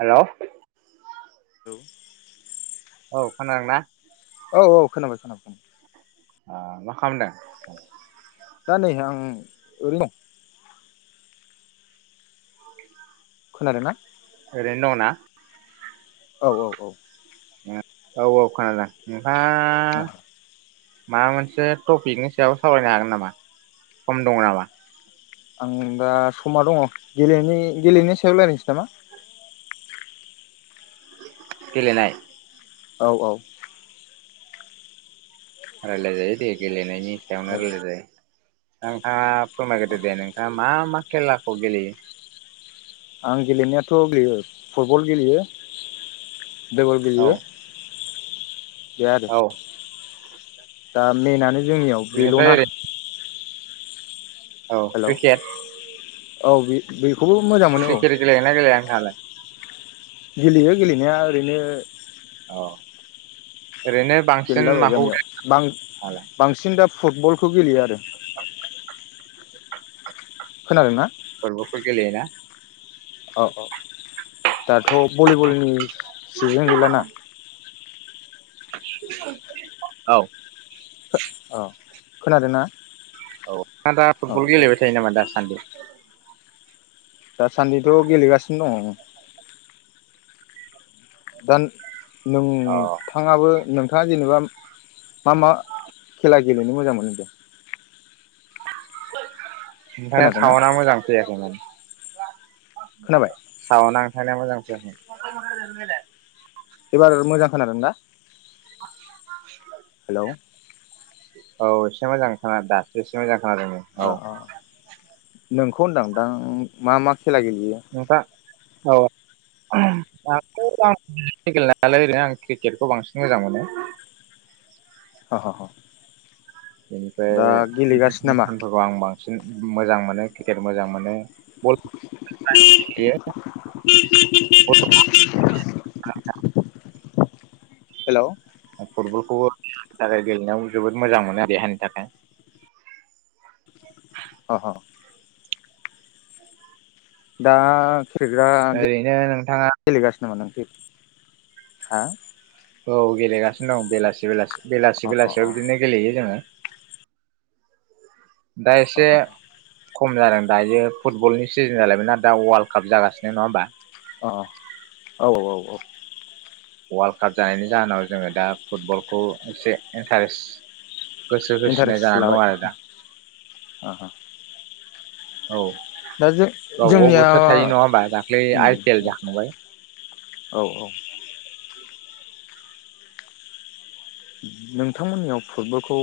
Hello. Hello खोनादों ना औ औ खोनाबाय खोनाबाय। ओ मा खालामदों। दा नै आं ओरैनो दं। अ। खोनादों ना? ओरैनो दं ना? औ औ औ। औ-औ खोनादों। नोंथाङा औ। माबा मोनसे टपिकनि सायाव सावरायनो हागोन नामा सम दङ नामा। आं दा समा दङ गेलेनायनि सायाव रायज्लायनोसै नामा? गेलेनाय। औ-औ। रायलाय जायो दे गेले। नायनि सायावनो जागोन रायलाय जायो। नोंथाङा औ फोरमायग्रदो दे नोंथाङा मा-मा? खेलाखौ गेलेयो। आं गेलेनायाथ' गेलेयो फुटबल गेलेयो। दैगल गेलेयो। औ औ [unintelligible] दा मेनानो। जोंनियाव बेनिफ्राय बेल'ना। ओरै औ हेल' क्रिकेट औ बे-बे। सोखोरो गलेयोना गेलेया नोंहालाय? गेलेयो गेलेनाया ओरैनो अह। गेलेला बायो गामियाव बां नोंथाङालाय बांसिन दा। फुटबलखौ गेलेयो आरो। [unintelligible] खोनादोंना? फुटबलफोर गेलेयोना। औ औ। दाथ' भलिबलनि। सिजेन गैलाना। औ। औ खोनादों ना? औ दा फुटबल गेलेबाय थायो नामा दासान्दि दासान्दिथ' गेलेगासिनो दङ। दन अ नोंथाङाबो नोंथाङा जेनेबा मा मा खेला गेलेनो मोजां मोनो दे ओमफ्राय खोनादोंना साउन्दआ मोजां फैयाखै माने खोनाबाय साउतआ साउथआ मोजां फैयाखै। एबार मोजां खोनादों दा हेल' औ एसे मोजांखाना दासो एसे मोजां खोनादोंदे औ खौ होनदांदां मा मा खेला गेलेयो नोंथाङा औ दाथ आं गेलेनायालाय ओरैनो आं क्रिकेटखौ बांसिन मोजां मोनो। औ बेनिफ्रायसफोरखौ आं बांसिन मोजां मोनो क्रिकेट मोजां मोनो बल बेयो [unintelligible] हेल' फुटबलखौबो थाखाय गेलेनायाव जोबोद मोजां मोनो देहानि थाखाय अ ह दा खेलेग्रा ओरैनो नोंथाङा गेलेगासिनो नों हा औ गेलेगासिनो दं बेलासि बे अ बेलासि अ अ बेलासियाव बिदिनो गेलेयो जोङो। दा अ एसे खम जादों दायो फुटबलनि सिजोन जालायमोन दा अवालकप जागासिनो नङा होनोमबा अ औ औ औ औ अवालकाप जानायनि जाहोनाव जोङो दा फुटबलखौ एसे इन्टारेस्ट गोसो होसिनाय इन्टारेस्ट जानानै लाबाय दं आरो दा औ दा जों गावबागाव जोंनिया बोथोर थायो नङा होनबा दाखलै उम आइ पि एल जाखांबाय औ औ नोंथांमोननियाव फुटबलखौ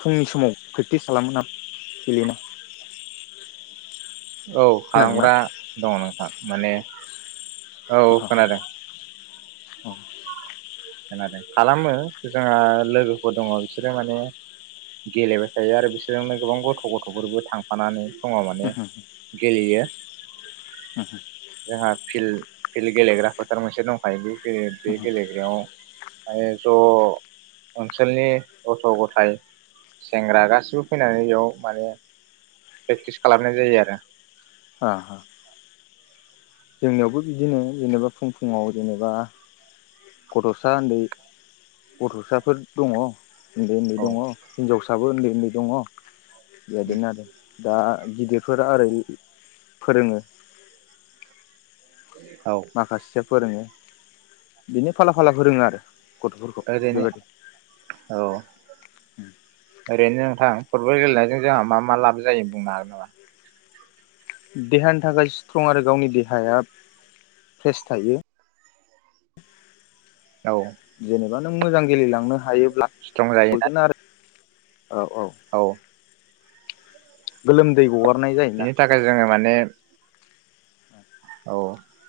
फुंनि समाव प्रेक्टिस खालामोन आं गेलेना औ खालामग्रा दङ नोंथां माने औ खोनादों खोनादों खालामो जोंहा लोगोफोर दङ बिसोरो माने गेलेबाय थायो आरो बिसोरजोंनो गोबां गथ' गथ'फोरबो थांफानानै समाव माने गेलेयो जोंहा [inaudible] फिल्ड फिल्ड गेलेग्रा फोथार मोनसे दंखायो बे गे बे गेलेग्रायाव माने ज' ओनसोलनि गथ' गथाय सेंग्रा गासिबो फैनानै बेयाव माने प्रेक्टिस खालामनाय जायो आरो ह जोंनियावबो बिदिनो जेनेबा फुं फुङाव जेनेबा गथ'सा उन्दै गथ'साफोर दङ उन्दै उन्दै औ दङ हिनजावफ्राबो उन्दै उन्दै दङ बेबायदिनो आरो दा गिदिर बेफोर आरो फोरोङो औ माखासेसो फोरोङो बिनि फाला फाला फोरोङो आरो गथ'फोरखौ ओरैनो बेबायदि औ ओरैनो नोंथां फुटबल गेलेनायजों जोंहा मा मा लाब जायो बुंनो हागोन नामा देहानि थाखाय स्ट्रं आरो गावनि देहाया फ्रेस थायो औ बा नों मोजां गेलेलांनो हायो स्ट्रं जायोना [unintelligible] औ औ गोलोमदै गवा बिनि थाखाय जोङो माने औ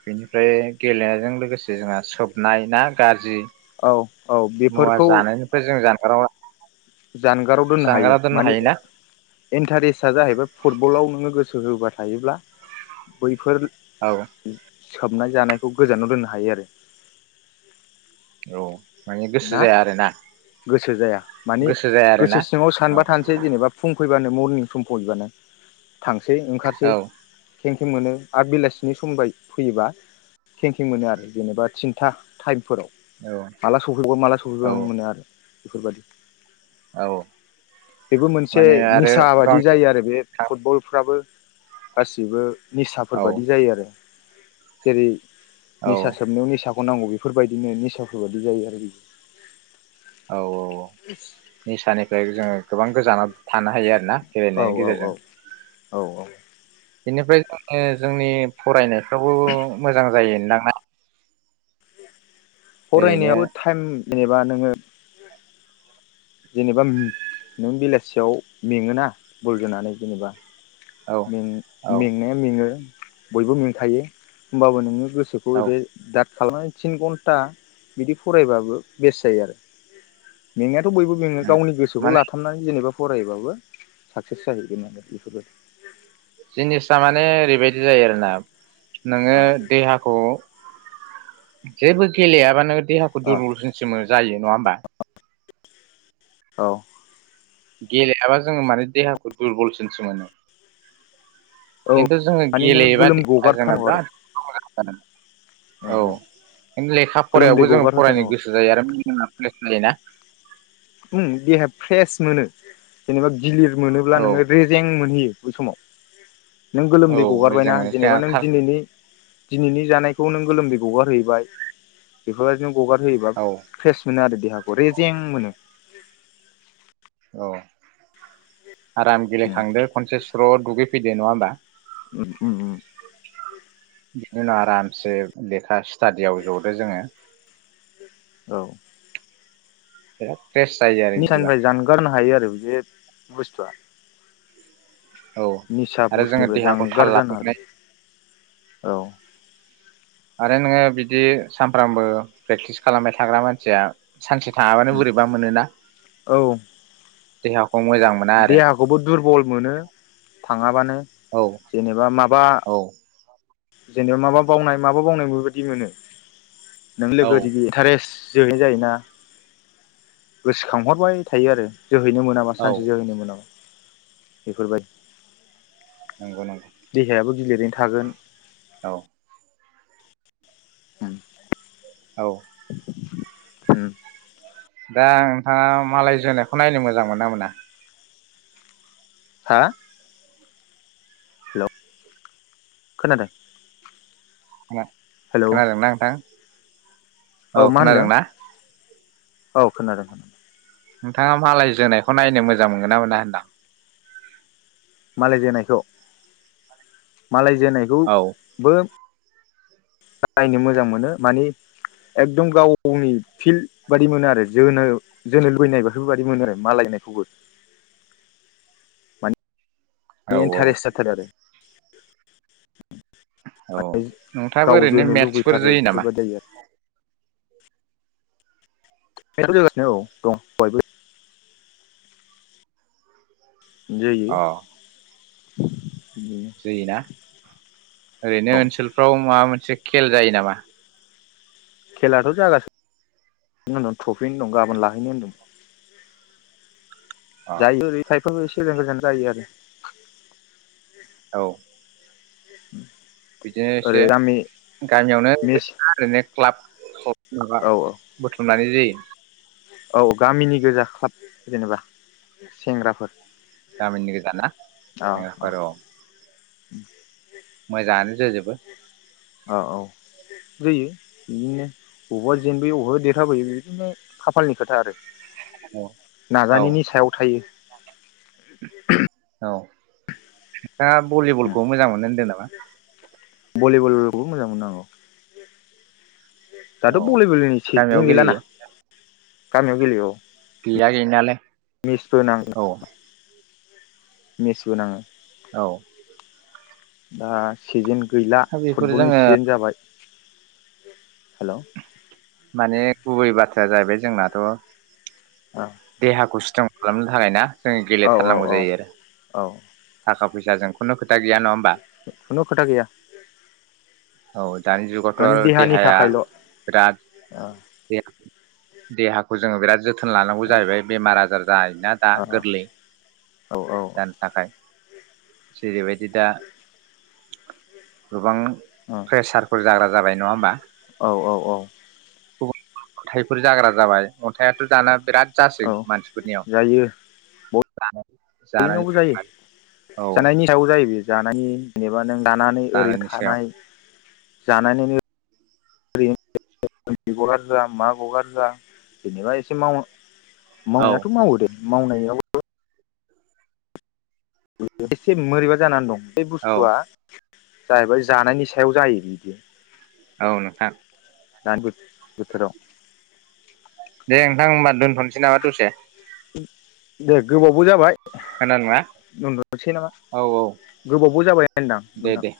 बेनिफ्राय गेलेनायजों लोगोसे जोंहा सोबनाय ना गाज्रि औ औ मुवा बेफोरखौ जानायनिफ्राय जों जानगाराव जानगाराव दोननो हायो जानगाराव दोननो माने हायोना इन्टारेस्टआ जाहैबाय फुटबलाव नोङो गोसो सो होबा थायोब्ला बैफोर औ सोबना जानायखौ गोजानाव दोननो हायो आरो औ माने गोसो ना जाया आरोना गोसो जाया माने गोसो जाया आरोना गोसो सिङाव औ सानबा थानोसै जेनेबा फुं फै [unintelligible] सै ओंखारसै औ थेंक मोनो आरो बेलासिनि समबायदि फैयोबा कें कें मोनो आरो जेनेबा थिनथा टाइम फोराव औ माला स बे माला सफैबागो औ मोनो आरो बिफोरबायदि औ बेबो मोनसे माने आरो निसा बायदि गावनि जायो आरो बे औ फुटबलफ्राबो गासिबो निसाफोर औ बादि जायो आरो जेरै औ निसा सोबनायाव निसाखौ खौ नांगौ बेफोरबायदिनो निसाफोर बादि जायो आरो [inaudible] औ औ निसानिफ्राय जोङो गोबां गोजानाव थानो हायो आरो ना औ गेलेनायनि औ गेजेर औ जों औ अ बेनिफ्राय जोङो जोंनि फरायनायफ्राबो मोजां जायो दां ना? फरायनायाबो टाइम जेनेबा नोंङो जेनेबा उम नों बेलासियाव मेङोना बल जोनानै जेनेबा औ औ में-मेंनाय मोनो बयबो मेंखायो होमबाबो नोंङो गोसोखौ औ जे दाद खालामनानै थिन घन्टा बिदि फरायबाबो बेस्ट जायो आरो मेंनायाथ बयबो जोंगो उम गावनि गोसोखौ माने लाथाबनानै जेनेबा फरायबाबो साक्सेस जाहैगोन आरो बेफोरबायदि जिनिसा माने ओरैबायदि जायो आरोना नोंङो अ देहाखौ जेबो गेलेयाबानो देहाखौ अ दुरबलसिमसो जायो नङा होमबा औ गेलेयाबा जोंङो माने देहाखौ दुरबलसिनसो मोनो औ खिन्थु जोंङो माने नों गेलेयोबा गोलोम देहाया जोंना गगारथारनांगौ बिराद मोजां आरो जायो औ खिन्थु लेखा गोलोमदै फरानायाबो जों फरायनो गगारहोथारनांगौ गोसो जायो आरो जोंना ब्लेम जायोना उम देहाया फ्रेस मोनो जेनेबा गिलिर मोनोब्ला औ नों रेजें मोनहैयो बै समाव नों गोलोमदै औ रेजें गगारबायना मोनसे जेनेबा नों औ दिनैनि दिनैनि जानायखौ नों गोलोमदै गगारहैबाय बेफोरबायदि नो हगार होयोबा फ्रेस मोनो आरो दे देहाखौ रेजें मोनो औ आराम गेले उम खांदों खनसे स्र' दुगै फैदो नङा होमबा उम उम बिनि उनाव आरामसे लेखा स्टाडियाव जदो जोङो औ [inaudible] आरो बिदिबा निसानिफ्राय जानगारनो हायो आरो बे बुस्थ'आ औ निसा आरो जोङो बुस्थुनिफ्राय देहाखौ थाल जानगार जानो आरो लाफिननाय औ आरो नोङो बिदि सानफ्रामबो प्रेक्टिस खालामबाय थाग्रा मानसिया सानसे थाङाबानो बोरैबा मोनोना औ देहा देहाखौबो दुरबल मोनो थाङाबानो औ जेनेबा माबा औ जेनेबा माबा बावनाय माबा बावनाय बेबायदि मोनो नों औ लोगो दिगि इन्टारेस जोहैनाय जायोना गोसोखांहरबाय थायो आरो जोहैनो मोनामा औ सानसे जोहैनो मोनाबा बेफोरबा नंगौ नंगौ देहायाबो गिलिरैनो थागोन औ उम औ उम दा नोंथाङा मालाय जोनायखौ नायनो मोजां मोनोना मोना हा हेलौ खोनादों उम हेलौ खोनादों ना नोंथां? औ मा होनदों खोनादों ना? औ खोनादों। नोंथाङा मालाय जोनायखौ नायनो मोजां मोनगोन ना मोना होनदां? मालायजोनायखौ? मालाय जोनायखौ औ बो नायनो मोजां मोनो मानि एकदम गावनि फिल्ड बादि मोनो आरो जोनो जोनो लुबैनाय बेफोरबायादि मोनो आरो मालायनायखौबो। औ इन्टारेस्ट जाथारो आरो। [inaudible] औ नोंथाङाबो गाव ओरैनो जोनो मेटसफोर लुबैथारो जोयो नामा? बेफोरबायदि जायो [unintelligible] जोयो। अ [inaudible] जोयोना ओरैनो औ ओनसोलफ्राव माबा मोनसे खेल जायो नामा? खेलाथ' जागासि नो होनदों ट्रफिनो दं गाबोन लाहैनो होनदों। अ जायो [unintelligible] एसे गोजान गोजान जायो आरो। औ। [unintelligible] बिदिनो ओरै एसे गामि गामियावनो मिस ओरैनो आरो नेद क्लाब माबा औ बुथुमनानै जायो। [unintelligible] औ गामिनि गोजा क्लाब जेनेबा सेंग्राफोर गामिनि गोजाना सेंग्राफोर अ। उम। मोजांङानो जोजोब बो अ औ जायो बिदिनो बबावबा जेनबोयो बबावबा देरहाबोयो बिदिनो खाफालनि खोथा आरो। औ औ नाजानिनि सायाव थायो। [inaudible] औ। दा भलिबलखौ मोजां मोननो होनदों नामा? भलिबलखौबो मोजां मोनो आं औ। दाथ' औ बलि बलिनि गामियाव सिजेन गैलाना। गेलेयो गामियाव गेलेयो औ। गैया गैनालाय मेचबो औ। मेसबो नांङो। औ। दा सिजोन। गैला दा बेफोर फुटबलनि जोङो सिजोन जाबाय। हेलौ। माने गुबै बाथ्राया जाहैबाय जोंनाथ'। देहाखौ स्थ्रं खालामनो थाखाय ना। जों औ औ गेलेथारनांगौ औ जायो आरो औ थाखा फैसाजों खुनु खोथा गैया नङा होनबा? खुनु खोथा गैया। औ। दानि जुगावथ' माने आरो देहानि देहाया थाखायल' ओ बिराद देहाखौ जोङो बिराद जोथोन लानो। जाहैबाय बेमार आजार जायोना दा गोरलै ओ औ जानो थाखाय। जेरैबायदि दा गोबां। प्रेसारफोर जाग्रा जाबाय नङा होमबा। औ औ औ। गुबुन अन्थाइफोर जाग्रा जाबाय अन्थाइथ' दाना बिराद। जासैग औ मानसिफोरनियाव। [inaudible] जायो बयनावबो जायो औ जानायनि सायावबो जायो बे जानायनि। जेनेबा नों। जानानै ओरैनो जानायनि सायाव थानाय। जानानैनो। [unintelligible] जा मा गगार जा जेनेबा एसे मावो औ मावनायाथ' मावो दे मावनायाव। एसे मोरैबा जानानै दं। बे औ बुस्थुआ। जाहैबाय जानायनि सायाव जायो बिदि। औ नोंथां। [unintelligible] दे नोंथां होनबा दोनथ'नोसै नामा दसे। दे गोबावबो जाबाय। [unintelligible] खोनादोंना नामा औ औ गोबावबो जाबाय होनदां दे नोंथां दे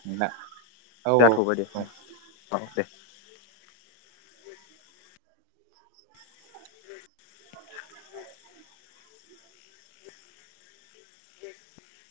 औ औ जाथ'बाय दे औ [unintelligible] औ दे। दे।